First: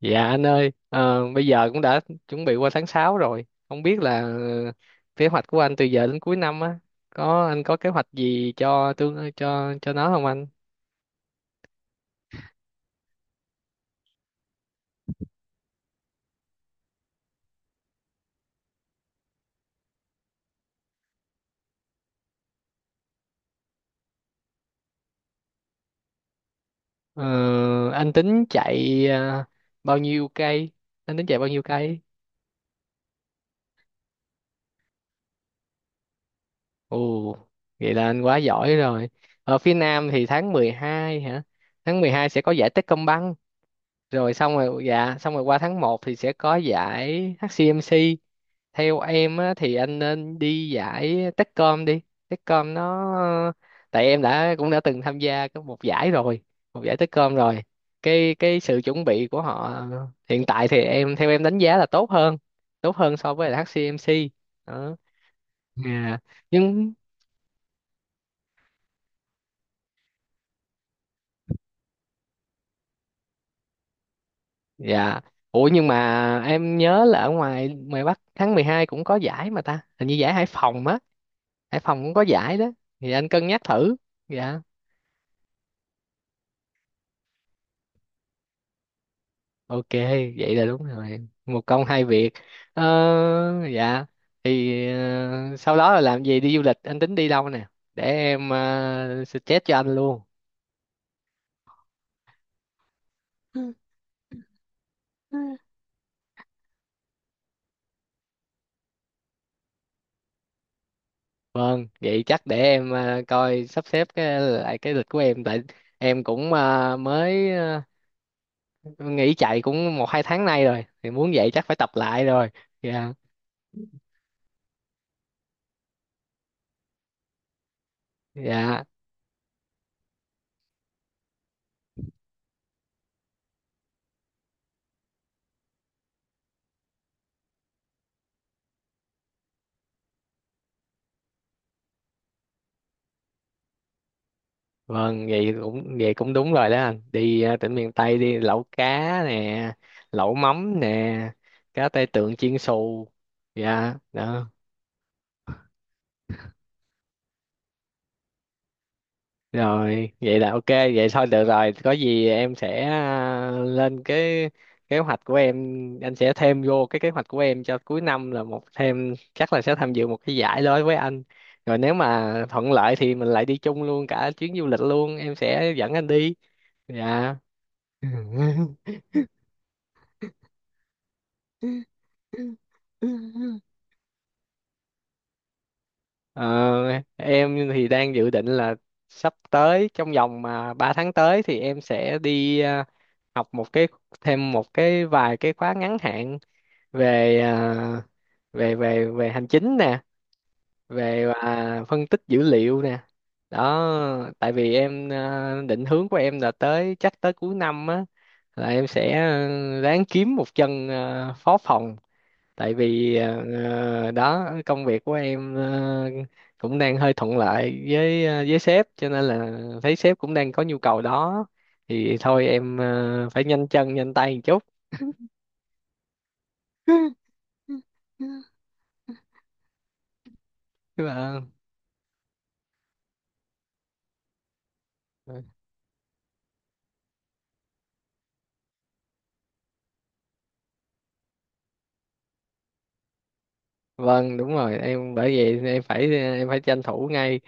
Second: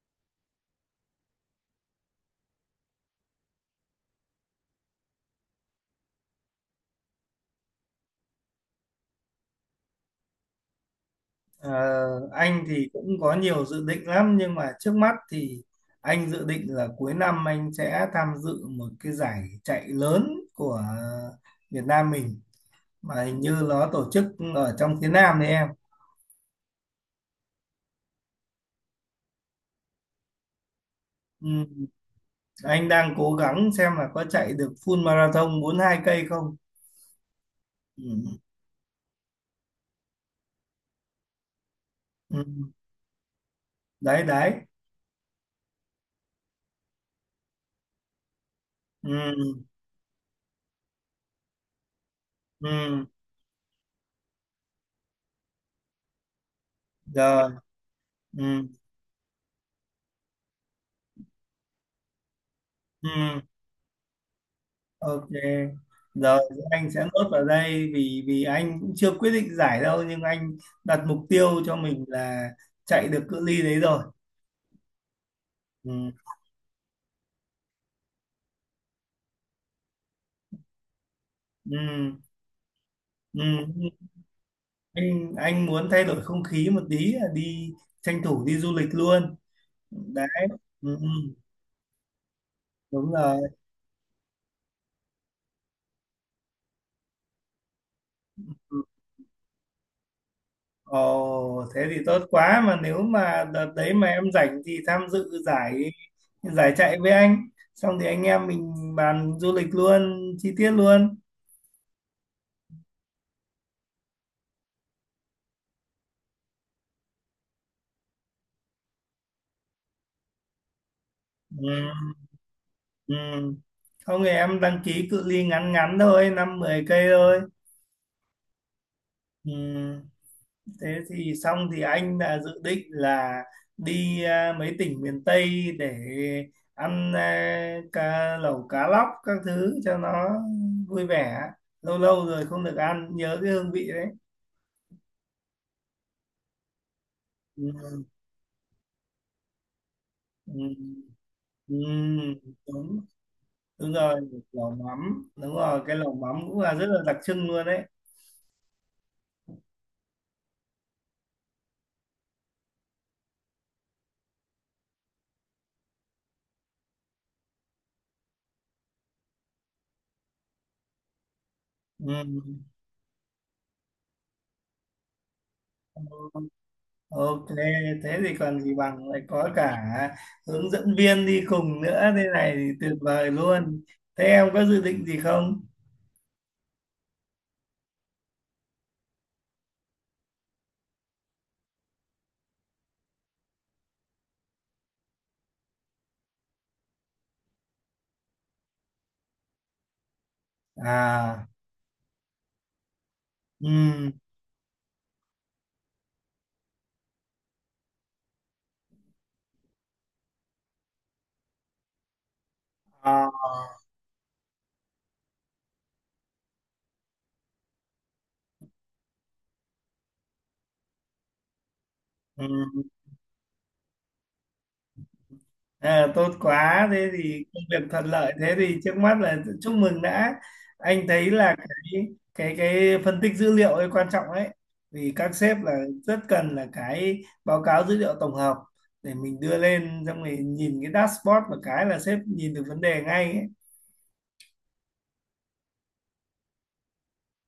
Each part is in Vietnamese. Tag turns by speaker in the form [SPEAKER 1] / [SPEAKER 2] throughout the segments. [SPEAKER 1] Dạ anh ơi, bây giờ cũng đã chuẩn bị qua tháng 6 rồi. Không biết là kế hoạch của anh từ giờ đến cuối năm á, có anh có kế hoạch gì cho tương cho nó không anh?
[SPEAKER 2] Ờ, anh thì cũng có nhiều dự định lắm nhưng mà trước mắt thì anh dự định là cuối năm anh sẽ tham dự một cái giải chạy lớn của Việt Nam mình mà hình như nó tổ chức ở trong phía Nam đấy em.
[SPEAKER 1] Ờ, anh tính chạy bao nhiêu cây? Anh tính chạy bao
[SPEAKER 2] Ừ,
[SPEAKER 1] nhiêu cây?
[SPEAKER 2] anh đang cố gắng xem là có chạy được full marathon 42 cây không.
[SPEAKER 1] Ồ, vậy là anh quá
[SPEAKER 2] Ừ,
[SPEAKER 1] giỏi rồi. Ở phía Nam thì tháng 12 hả? Tháng 12
[SPEAKER 2] ừ,
[SPEAKER 1] sẽ có giải Techcombank,
[SPEAKER 2] đấy
[SPEAKER 1] rồi
[SPEAKER 2] đấy.
[SPEAKER 1] xong rồi, dạ, xong rồi qua tháng 1 thì sẽ có giải HCMC. Theo em á,
[SPEAKER 2] Ừ,
[SPEAKER 1] thì anh nên đi giải Techcom đi. Techcom
[SPEAKER 2] ừ,
[SPEAKER 1] nó, tại em đã cũng đã từng tham gia có một giải rồi, một giải Techcom
[SPEAKER 2] rồi.
[SPEAKER 1] rồi, cái
[SPEAKER 2] Ừ,
[SPEAKER 1] sự chuẩn bị của họ hiện tại thì em, theo em đánh giá là tốt hơn, tốt hơn so
[SPEAKER 2] ừ.
[SPEAKER 1] với là HCMC đó.
[SPEAKER 2] Ok,
[SPEAKER 1] Dạ.
[SPEAKER 2] rồi anh
[SPEAKER 1] Nhưng,
[SPEAKER 2] sẽ nốt vào đây vì vì anh cũng chưa quyết định giải đâu nhưng anh đặt mục tiêu cho mình là chạy được cự ly đấy rồi.
[SPEAKER 1] dạ, ủa nhưng
[SPEAKER 2] Ừ,
[SPEAKER 1] mà em nhớ là ở ngoài ngoài Bắc tháng 12 cũng có giải mà ta, hình như giải Hải Phòng á.
[SPEAKER 2] ừ,
[SPEAKER 1] Hải Phòng cũng có giải đó, thì anh
[SPEAKER 2] ừ.
[SPEAKER 1] cân nhắc thử. Dạ.
[SPEAKER 2] Anh muốn thay đổi không khí một tí là đi tranh thủ đi du lịch luôn.
[SPEAKER 1] Ok,
[SPEAKER 2] Đấy,
[SPEAKER 1] vậy là đúng
[SPEAKER 2] ừ, ừ,
[SPEAKER 1] rồi. Một công hai việc.
[SPEAKER 2] đúng rồi.
[SPEAKER 1] Dạ. Thì sau đó là làm gì, đi du lịch? Anh tính đi đâu nè? Để em suggest cho anh luôn.
[SPEAKER 2] Ồ, thế thì tốt quá mà nếu mà đợt đấy mà em rảnh thì tham dự giải giải chạy với anh. Xong thì anh em mình bàn du lịch luôn, chi tiết luôn.
[SPEAKER 1] Vâng, vậy chắc để em coi sắp xếp cái, lại cái lịch của em. Tại em cũng mới nghỉ chạy cũng một hai tháng nay rồi. Thì muốn vậy chắc
[SPEAKER 2] Ừ.
[SPEAKER 1] phải tập lại rồi. Dạ,
[SPEAKER 2] Ừ. Không thì em đăng ký cự ly ngắn ngắn thôi 5, 10 cây thôi.
[SPEAKER 1] dạ.
[SPEAKER 2] Ừ. Thế thì xong thì anh đã dự định là đi mấy tỉnh miền Tây để ăn cá lẩu cá lóc các thứ cho nó vui vẻ, lâu lâu rồi không được ăn nhớ cái hương vị đấy.
[SPEAKER 1] Vâng, vậy cũng đúng rồi đó anh. Đi tỉnh miền
[SPEAKER 2] Ừ.
[SPEAKER 1] Tây đi lẩu cá nè, lẩu
[SPEAKER 2] Ừ.
[SPEAKER 1] mắm nè,
[SPEAKER 2] Ừ.
[SPEAKER 1] cá tai tượng chiên
[SPEAKER 2] đúng
[SPEAKER 1] xù.
[SPEAKER 2] đúng
[SPEAKER 1] Dạ,
[SPEAKER 2] rồi,
[SPEAKER 1] đó.
[SPEAKER 2] lẩu mắm đúng rồi, cái lẩu mắm cũng là rất là đặc trưng luôn đấy.
[SPEAKER 1] Rồi, vậy là ok, vậy thôi được rồi. Có gì em sẽ lên cái kế hoạch của em, anh sẽ thêm vô cái kế hoạch của em cho cuối năm là một thêm chắc là sẽ tham dự một cái giải đối với anh. Rồi nếu mà thuận lợi thì mình lại đi chung luôn cả chuyến du lịch luôn, em sẽ dẫn anh đi.
[SPEAKER 2] Ừ.
[SPEAKER 1] Dạ.
[SPEAKER 2] Ok, thế thì còn gì bằng lại có cả hướng dẫn viên đi cùng nữa, thế này thì tuyệt vời luôn. Thế em có dự định gì không?
[SPEAKER 1] Ờ, em thì đang dự định là sắp tới trong vòng mà 3 tháng tới thì em sẽ đi học một cái, thêm một cái vài cái khóa ngắn hạn về à, về về về hành chính nè, về
[SPEAKER 2] À,
[SPEAKER 1] phân tích dữ liệu nè. Đó,
[SPEAKER 2] ừm,
[SPEAKER 1] tại vì em định hướng của em là tới chắc tới cuối năm á là em sẽ ráng kiếm một chân phó phòng tại vì
[SPEAKER 2] à,
[SPEAKER 1] đó, công việc của em cũng đang hơi thuận lợi với với sếp cho nên là thấy sếp cũng đang có nhu cầu đó, thì thôi em
[SPEAKER 2] ừm,
[SPEAKER 1] phải nhanh chân nhanh tay một chút.
[SPEAKER 2] à, tốt quá. Thế thì công việc thuận lợi. Thế thì trước mắt là chúc mừng đã. Anh thấy
[SPEAKER 1] Vâng,
[SPEAKER 2] là cái phân tích dữ liệu ấy quan trọng ấy. Vì các sếp là rất cần là cái báo cáo dữ liệu tổng hợp để mình đưa lên xong rồi nhìn cái dashboard một cái là sếp nhìn được vấn đề ngay ấy.
[SPEAKER 1] vâng, đúng rồi em, bởi vậy em phải em phải tranh thủ ngay.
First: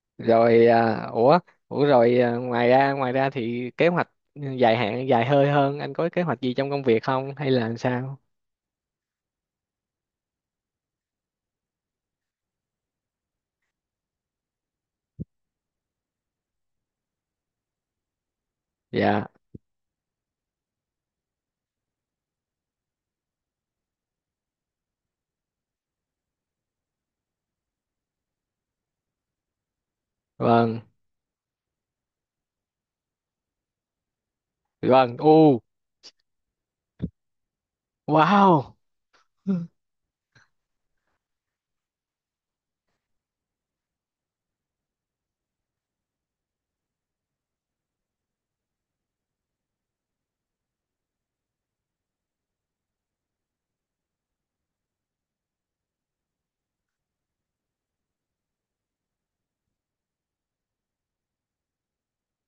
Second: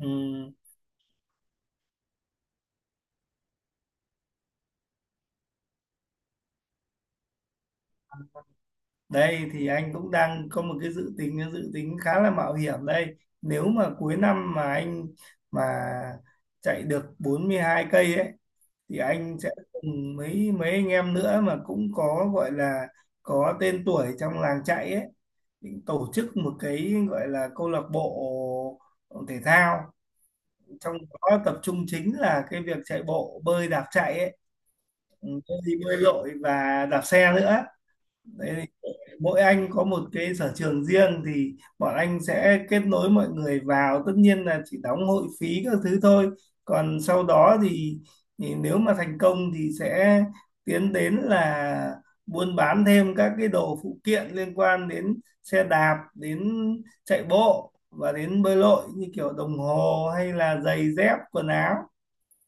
[SPEAKER 2] Ừ.
[SPEAKER 1] Rồi ủa, ủa rồi ngoài ra, ngoài ra thì kế hoạch dài hạn dài hơi hơn anh có kế hoạch gì trong công việc không hay là làm sao?
[SPEAKER 2] Đây thì anh cũng đang có một cái dự tính khá là mạo hiểm đây. Nếu mà cuối năm mà anh mà chạy được 42 cây ấy thì
[SPEAKER 1] Dạ.
[SPEAKER 2] anh sẽ cùng mấy mấy anh em nữa mà cũng có gọi là có tên tuổi trong làng chạy ấy, định tổ chức một cái gọi là câu lạc bộ thể thao,
[SPEAKER 1] Vâng,
[SPEAKER 2] trong đó tập trung chính là cái việc chạy bộ, bơi, đạp chạy ấy,
[SPEAKER 1] vâng,
[SPEAKER 2] ừ, bơi, bơi lội và đạp xe nữa. Đấy,
[SPEAKER 1] wow.
[SPEAKER 2] mỗi anh có một cái sở trường riêng thì bọn anh sẽ kết nối mọi người vào, tất nhiên là chỉ đóng hội phí các thứ thôi, còn sau đó thì nếu mà thành công thì sẽ tiến đến là buôn bán thêm các cái đồ phụ kiện liên quan đến xe đạp, đến chạy bộ và đến bơi lội như kiểu đồng hồ hay là giày dép quần áo.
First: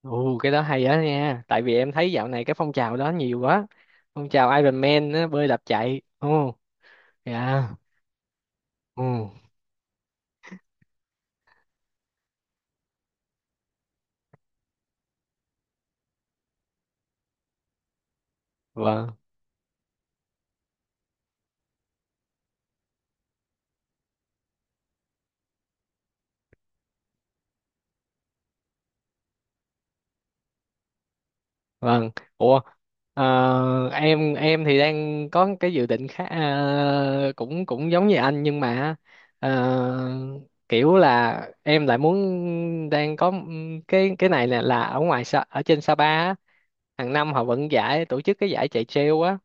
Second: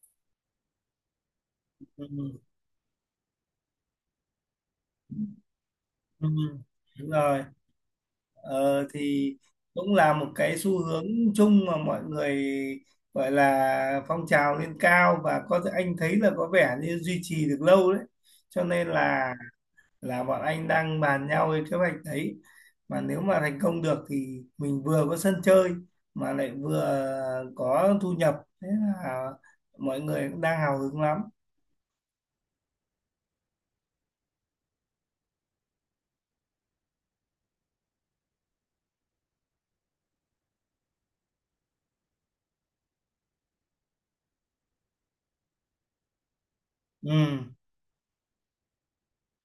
[SPEAKER 1] Ồ, cái đó hay đó nha. Tại vì em thấy dạo
[SPEAKER 2] Ừ,
[SPEAKER 1] này cái phong trào đó nhiều quá. Phong trào Iron Man á, bơi đạp chạy.
[SPEAKER 2] ừ,
[SPEAKER 1] Ồ,
[SPEAKER 2] đúng rồi.
[SPEAKER 1] dạ.
[SPEAKER 2] Ờ,
[SPEAKER 1] Ồ,
[SPEAKER 2] thì cũng là một cái xu hướng chung mà mọi người gọi là phong trào lên cao và có thể anh thấy là có vẻ như duy trì được lâu đấy, cho nên
[SPEAKER 1] vâng,
[SPEAKER 2] là bọn anh đang bàn nhau cái kế hoạch đấy, mà nếu mà thành công được thì mình vừa có sân chơi mà lại vừa có thu nhập, thế là mọi người cũng đang hào hứng lắm.
[SPEAKER 1] vâng. Ủa, em thì đang có cái dự định khác cũng cũng giống như anh nhưng mà ờ, kiểu là em lại muốn, đang có cái này là ở ngoài Sa- ở trên Sapa á,
[SPEAKER 2] Ừ,
[SPEAKER 1] hàng năm họ vẫn giải tổ chức cái giải chạy trail á.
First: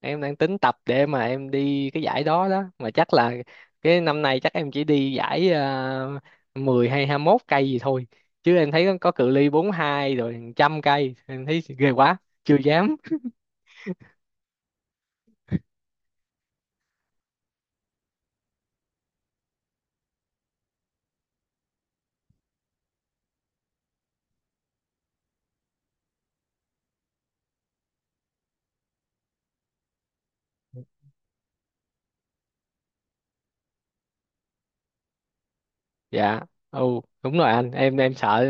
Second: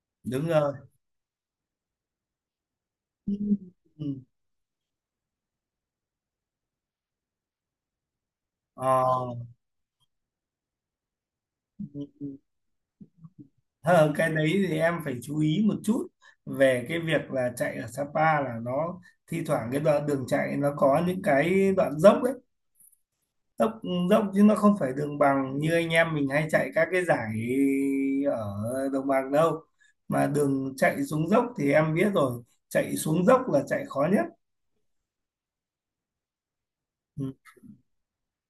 [SPEAKER 1] Em đang
[SPEAKER 2] đúng
[SPEAKER 1] tính
[SPEAKER 2] rồi.
[SPEAKER 1] tập để mà em đi cái giải đó đó, mà chắc là
[SPEAKER 2] Ừ.
[SPEAKER 1] cái
[SPEAKER 2] Ừ.
[SPEAKER 1] năm nay chắc em chỉ đi giải uh, 10 hay 21 cây gì thôi, chứ em
[SPEAKER 2] Ờ.
[SPEAKER 1] thấy có cự ly 42 rồi 100 cây em thấy ghê
[SPEAKER 2] Ừ,
[SPEAKER 1] quá,
[SPEAKER 2] ừ.
[SPEAKER 1] chưa dám.
[SPEAKER 2] Ờ, cái đấy thì em phải chú ý một chút về cái việc là chạy ở Sapa là nó thi thoảng cái đoạn đường chạy nó có những cái đoạn dốc đấy, dốc dốc chứ nó không phải đường bằng như anh em mình hay chạy các cái giải ở đồng bằng đâu, mà đường chạy xuống dốc thì em biết rồi, chạy xuống dốc là chạy khó nhất.
[SPEAKER 1] Dạ. Ừ,
[SPEAKER 2] Ừ,
[SPEAKER 1] đúng rồi anh, em sợ.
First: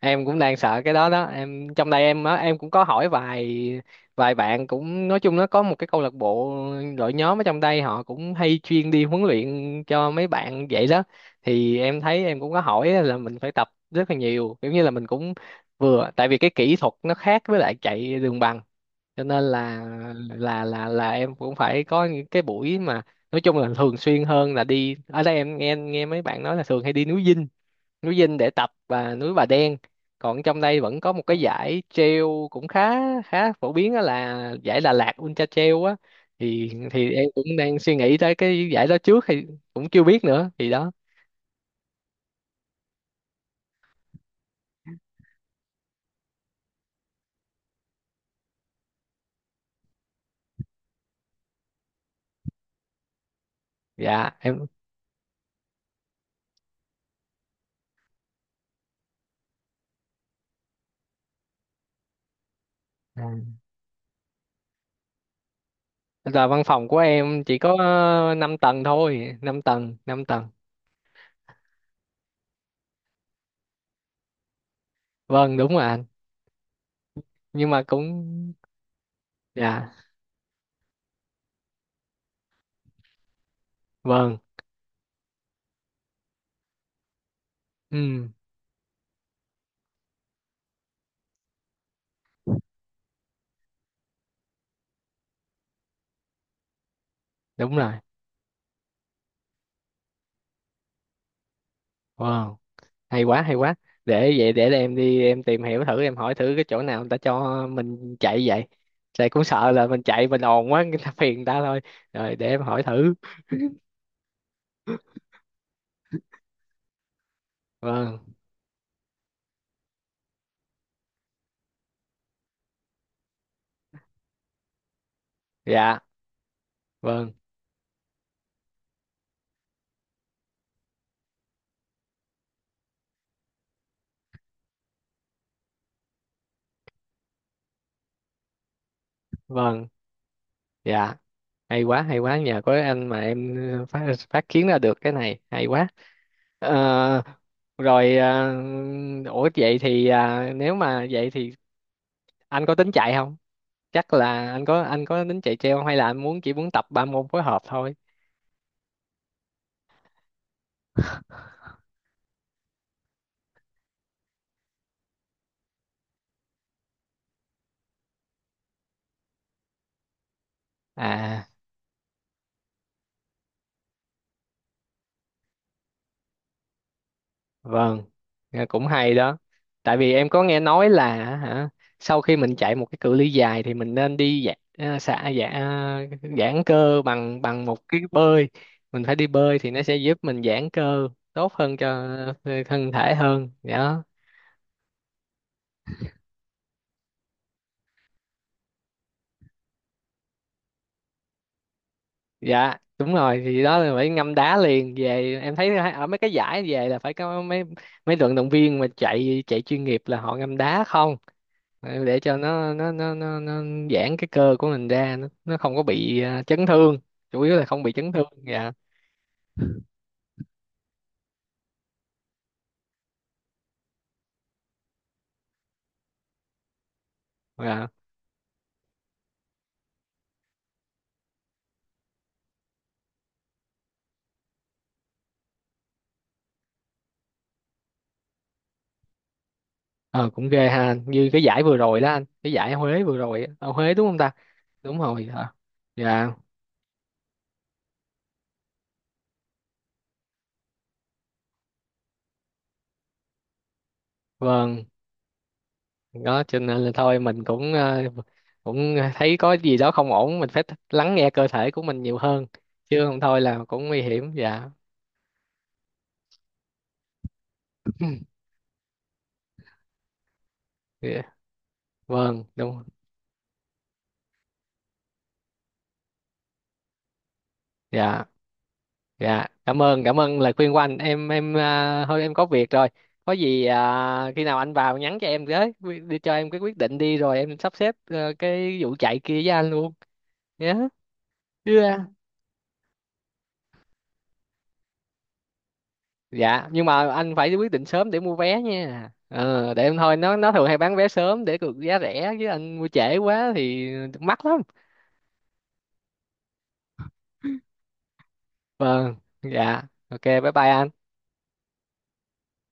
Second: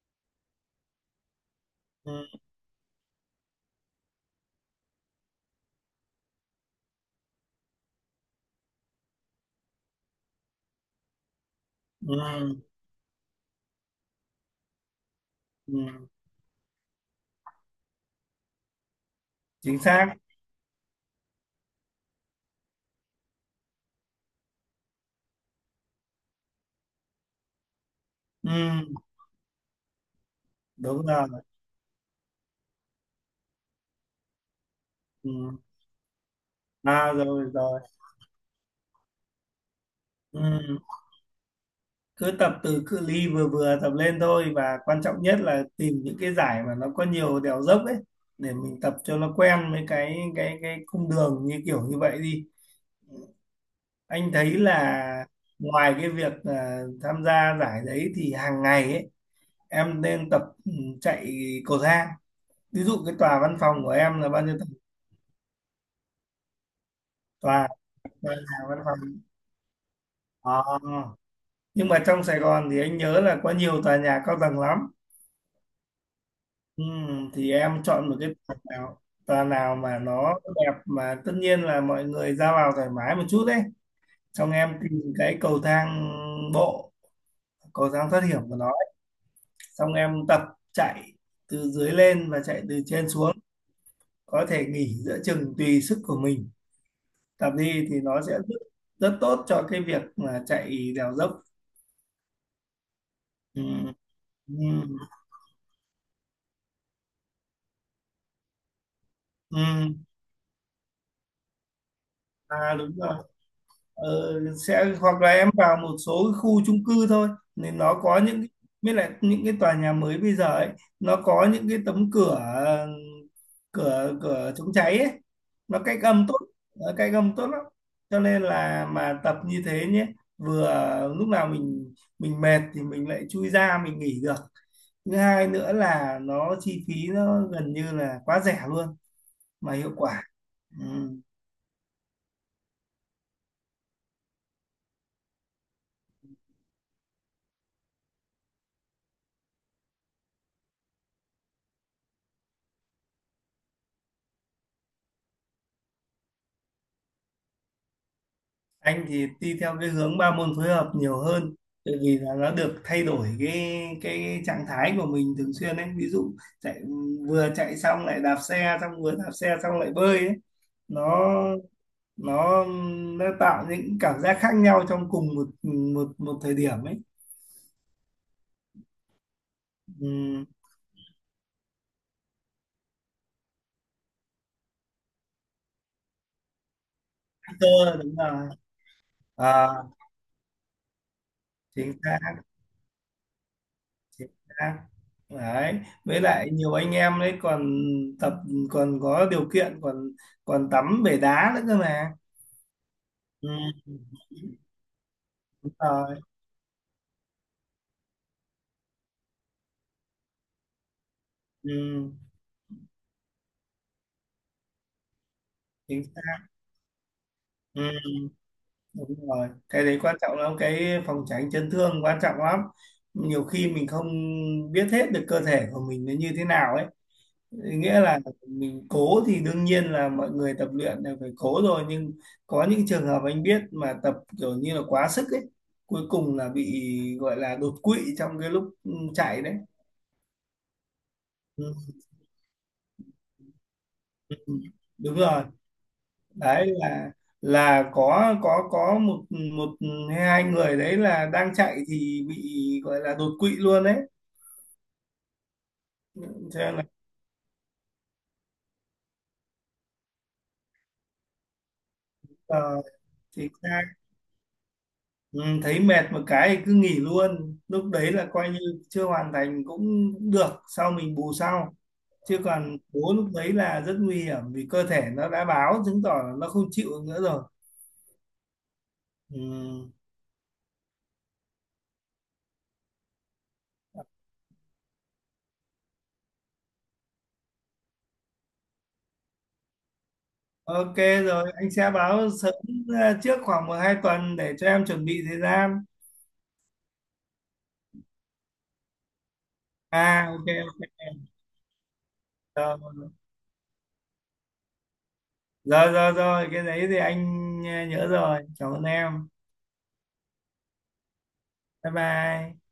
[SPEAKER 1] Em cũng đang sợ cái đó đó. Em trong đây em á,
[SPEAKER 2] ừ,
[SPEAKER 1] em cũng có hỏi vài vài bạn cũng nói chung nó có một cái câu lạc bộ, đội nhóm ở trong đây, họ cũng hay chuyên đi huấn luyện cho mấy bạn vậy đó. Thì em
[SPEAKER 2] ừ,
[SPEAKER 1] thấy em cũng có hỏi là mình phải tập rất là nhiều, kiểu như là mình cũng
[SPEAKER 2] ừ,
[SPEAKER 1] vừa, tại vì cái kỹ thuật nó khác với lại chạy đường bằng, cho nên
[SPEAKER 2] chính
[SPEAKER 1] là
[SPEAKER 2] xác.
[SPEAKER 1] em cũng phải có những cái buổi mà nói chung là thường xuyên hơn. Là đi, ở đây em nghe nghe mấy bạn nói là thường hay đi núi Dinh, núi Dinh để
[SPEAKER 2] Ừ,
[SPEAKER 1] tập, và núi Bà Đen. Còn trong đây vẫn
[SPEAKER 2] đúng
[SPEAKER 1] có một
[SPEAKER 2] rồi.
[SPEAKER 1] cái giải trail cũng khá khá phổ biến đó là giải Đà Lạt
[SPEAKER 2] Ừ,
[SPEAKER 1] Ultra Trail á. Thì
[SPEAKER 2] à
[SPEAKER 1] em
[SPEAKER 2] rồi
[SPEAKER 1] cũng đang
[SPEAKER 2] rồi.
[SPEAKER 1] suy nghĩ tới cái giải đó trước, thì cũng chưa biết
[SPEAKER 2] Ừ.
[SPEAKER 1] nữa thì đó.
[SPEAKER 2] Cứ tập từ cự ly vừa vừa tập lên thôi và quan trọng nhất là tìm những cái giải mà nó có nhiều đèo dốc ấy để mình tập cho nó quen với cái cái cung đường như kiểu như vậy đi.
[SPEAKER 1] Dạ,
[SPEAKER 2] Anh thấy
[SPEAKER 1] em.
[SPEAKER 2] là ngoài cái việc tham gia giải đấy thì hàng ngày ấy em nên tập, chạy cầu thang, ví dụ cái tòa văn
[SPEAKER 1] À,
[SPEAKER 2] phòng của em là bao nhiêu tầng,
[SPEAKER 1] là văn phòng của em chỉ
[SPEAKER 2] tòa
[SPEAKER 1] có
[SPEAKER 2] tòa nhà
[SPEAKER 1] 5
[SPEAKER 2] văn
[SPEAKER 1] tầng
[SPEAKER 2] phòng.
[SPEAKER 1] thôi, 5 tầng, 5 tầng.
[SPEAKER 2] Ờ. Nhưng mà trong Sài Gòn thì anh nhớ là có nhiều tòa nhà cao tầng lắm.
[SPEAKER 1] Vâng, đúng rồi anh.
[SPEAKER 2] Ừ, thì
[SPEAKER 1] Nhưng mà
[SPEAKER 2] em chọn một cái
[SPEAKER 1] cũng,
[SPEAKER 2] tòa nào
[SPEAKER 1] dạ,
[SPEAKER 2] mà nó đẹp mà tất nhiên là mọi người ra vào thoải mái một chút đấy,
[SPEAKER 1] vâng.
[SPEAKER 2] xong em tìm cái cầu thang bộ, cầu thang thoát
[SPEAKER 1] Ừ,
[SPEAKER 2] hiểm của nó ấy. Xong em tập chạy từ dưới lên và chạy từ trên xuống, có thể nghỉ giữa chừng tùy sức của mình, tập
[SPEAKER 1] đúng
[SPEAKER 2] đi
[SPEAKER 1] rồi.
[SPEAKER 2] thì nó sẽ rất, rất tốt cho cái việc mà chạy đèo dốc.
[SPEAKER 1] Vâng, hay quá, hay
[SPEAKER 2] Ừ,
[SPEAKER 1] quá. Để vậy, để
[SPEAKER 2] ừ,
[SPEAKER 1] em đi em tìm hiểu thử, em hỏi thử cái chỗ nào người ta cho mình chạy vậy, tại cũng
[SPEAKER 2] ừ.
[SPEAKER 1] sợ là mình chạy mình ồn quá, người ta phiền người ta thôi. Rồi để em
[SPEAKER 2] À,
[SPEAKER 1] hỏi
[SPEAKER 2] đúng
[SPEAKER 1] thử.
[SPEAKER 2] rồi. Ờ, sẽ hoặc là em vào một số cái khu chung cư thôi nên nó
[SPEAKER 1] Vâng.
[SPEAKER 2] có những cái- mới lại những cái tòa nhà mới bây giờ ấy, nó có những cái tấm cửa, cửa chống cháy ấy, nó
[SPEAKER 1] Dạ,
[SPEAKER 2] cách âm tốt, nó cách
[SPEAKER 1] vâng,
[SPEAKER 2] âm tốt lắm, cho nên là mà tập như thế nhé, vừa lúc nào mình mệt thì mình lại chui ra mình nghỉ được, thứ hai nữa là nó chi phí nó gần như là quá rẻ luôn mà
[SPEAKER 1] vâng.
[SPEAKER 2] hiệu quả. Ừ.
[SPEAKER 1] Dạ, hay quá, hay quá, nhờ có anh mà em phát phát kiến ra được cái này, hay quá. Ờ, rồi ủa vậy thì nếu mà vậy thì anh có tính chạy không, chắc là anh có tính chạy treo không, hay là anh muốn chỉ muốn tập ba môn phối hợp thôi?
[SPEAKER 2] Anh thì đi theo cái hướng ba môn phối hợp nhiều hơn, tại vì là nó được thay đổi cái trạng thái của mình thường xuyên ấy, ví dụ chạy vừa chạy xong lại đạp xe, xong vừa đạp xe xong lại bơi ấy. nó
[SPEAKER 1] À,
[SPEAKER 2] nó nó tạo những cảm giác khác nhau trong cùng một một một thời điểm ấy.
[SPEAKER 1] vâng, nghe cũng hay đó. Tại vì em có
[SPEAKER 2] Ừ,
[SPEAKER 1] nghe nói là hả, sau khi mình chạy một cái cự ly dài thì mình nên đi giãn xả, giãn giãn cơ bằng bằng
[SPEAKER 2] cơ
[SPEAKER 1] một cái
[SPEAKER 2] đúng rồi.
[SPEAKER 1] bơi. Mình phải đi bơi
[SPEAKER 2] à,
[SPEAKER 1] thì nó sẽ giúp mình giãn cơ tốt hơn
[SPEAKER 2] Chính
[SPEAKER 1] cho
[SPEAKER 2] xác,
[SPEAKER 1] thân thể hơn đó.
[SPEAKER 2] chính xác đấy, với lại nhiều anh em đấy còn tập, còn có điều kiện còn còn tắm bể đá nữa cơ mà.
[SPEAKER 1] Dạ, đúng rồi,
[SPEAKER 2] Ừ,
[SPEAKER 1] thì đó là phải ngâm đá liền về. Em
[SPEAKER 2] đúng
[SPEAKER 1] thấy ở mấy
[SPEAKER 2] rồi.
[SPEAKER 1] cái giải về là phải có mấy mấy vận động viên mà chạy chạy chuyên nghiệp là họ ngâm đá không. Ờ,
[SPEAKER 2] Ừ,
[SPEAKER 1] để cho nó giãn cái cơ của mình ra, nó không có
[SPEAKER 2] chính
[SPEAKER 1] bị
[SPEAKER 2] xác.
[SPEAKER 1] chấn thương, chủ yếu là không
[SPEAKER 2] Ừ,
[SPEAKER 1] bị chấn thương. Dạ.
[SPEAKER 2] đúng rồi. Cái đấy quan trọng lắm, cái phòng tránh chấn thương quan trọng lắm. Nhiều khi mình không biết hết được cơ thể của mình nó như thế nào ấy.
[SPEAKER 1] Dạ.
[SPEAKER 2] Nghĩa là mình cố thì đương nhiên là mọi người tập luyện là phải cố rồi, nhưng có những trường hợp anh biết mà tập kiểu như là quá sức ấy, cuối cùng là bị gọi là đột quỵ trong cái lúc chạy đấy.
[SPEAKER 1] Ờ cũng ghê ha, như cái giải
[SPEAKER 2] Ừ,
[SPEAKER 1] vừa rồi đó anh, cái giải Huế vừa rồi ở Huế, đúng không ta?
[SPEAKER 2] ừ, ừ.
[SPEAKER 1] Đúng
[SPEAKER 2] Đúng
[SPEAKER 1] rồi
[SPEAKER 2] rồi.
[SPEAKER 1] hả? Dạ.
[SPEAKER 2] Đấy là có có một một hay hai người đấy là đang chạy thì bị gọi là đột quỵ luôn đấy,
[SPEAKER 1] Vâng, đó cho
[SPEAKER 2] cho nên
[SPEAKER 1] nên
[SPEAKER 2] là
[SPEAKER 1] là thôi mình cũng cũng thấy có gì đó không ổn mình phải lắng nghe cơ thể của mình nhiều hơn,
[SPEAKER 2] ờ,
[SPEAKER 1] chứ không thôi
[SPEAKER 2] thì
[SPEAKER 1] là
[SPEAKER 2] ra,
[SPEAKER 1] cũng nguy hiểm. Dạ.
[SPEAKER 2] ừ, thấy mệt một cái thì cứ nghỉ luôn, lúc đấy là coi như chưa hoàn thành cũng, cũng được, sau mình
[SPEAKER 1] Dạ,
[SPEAKER 2] bù sau, chứ
[SPEAKER 1] vâng,
[SPEAKER 2] còn
[SPEAKER 1] đúng.
[SPEAKER 2] bố lúc đấy là rất nguy hiểm vì cơ thể nó đã báo, chứng tỏ là nó không chịu nữa rồi.
[SPEAKER 1] Dạ. Dạ, cảm
[SPEAKER 2] Ừ.
[SPEAKER 1] ơn, cảm ơn lời khuyên của anh. Em thôi em có việc rồi. Có gì khi nào anh vào nhắn cho em với đi cho em cái quyết định đi rồi em sắp xếp cái vụ chạy kia với anh luôn
[SPEAKER 2] Ok, rồi anh sẽ
[SPEAKER 1] nhé.
[SPEAKER 2] báo sớm, trước khoảng 1-2 tuần để cho em chuẩn bị thời gian.
[SPEAKER 1] Dạ, nhưng mà anh phải quyết định sớm để mua vé nha. Ờ để em, thôi, nó
[SPEAKER 2] Ok,
[SPEAKER 1] nó thường hay bán vé
[SPEAKER 2] ok,
[SPEAKER 1] sớm để được giá rẻ, chứ anh mua
[SPEAKER 2] rồi,
[SPEAKER 1] trễ quá thì mắc lắm.
[SPEAKER 2] rồi, rồi, rồi cái đấy thì anh nhớ rồi, cảm ơn
[SPEAKER 1] Vâng.
[SPEAKER 2] em.
[SPEAKER 1] Dạ. Ok, bye bye anh.
[SPEAKER 2] Bye bye.